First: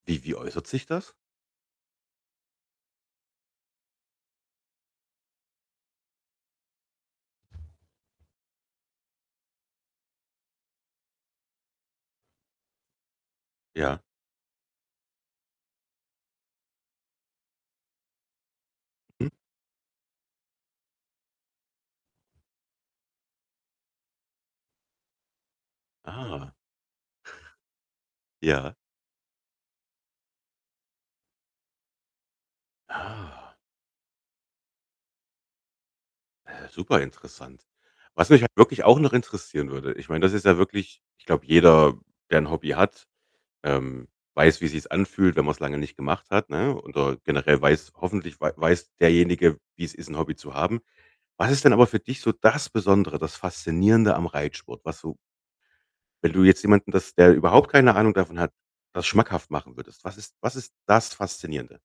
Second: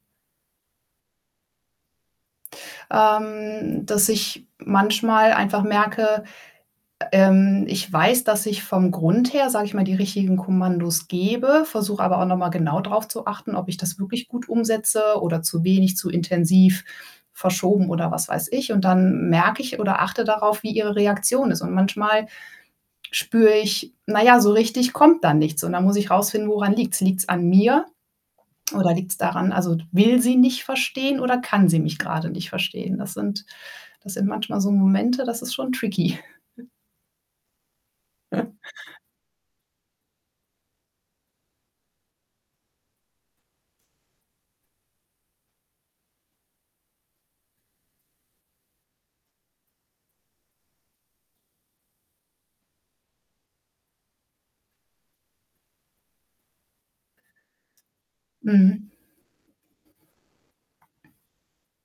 Wie Wie äußert sich das? Ähm, dass ich manchmal einfach merke, ä ähm, ich weiß, dass ich vom Grund her, sage ich mal, die richtigen Kommandos gebe, versuche aber auch noch mal genau drauf zu achten, ob ich das Ja. wirklich gut umsetze oder zu wenig, zu intensiv, verschoben oder was weiß ich und dann Mhm. merke ich oder achte darauf, wie ihre Reaktion ist und manchmal spüre ich: Na ja, so richtig kommt da nichts und dann muss ich rausfinden, Ah. woran liegt's? Liegt's an mir Ja. oder liegt's daran also, will sie nicht verstehen oder kann sie mich gerade nicht verstehen? Das sind Ah. das sind manchmal so Momente, das ist schon tricky. Hä, super interessant. Was mich halt wirklich auch noch interessieren würde, ich meine, das ist ja wirklich ich glaube, jeder, der 'n Hobby hat, ähm, weiß, wie sich's anfühlt, wenn man's lange nicht gemacht hat, ne, oder generell weiß hoffentlich wei weiß derjenige, wie's ist, 'n Hobby zu haben. Was ist denn aber für dich so das Besondere, das Faszinierende am Reitsport? Was du wenn du jetzt jemanden, das der überhaupt keine Ahnung davon hat, Mhm. das schmackhaft machen würdest, was ist was ist das Faszinierende?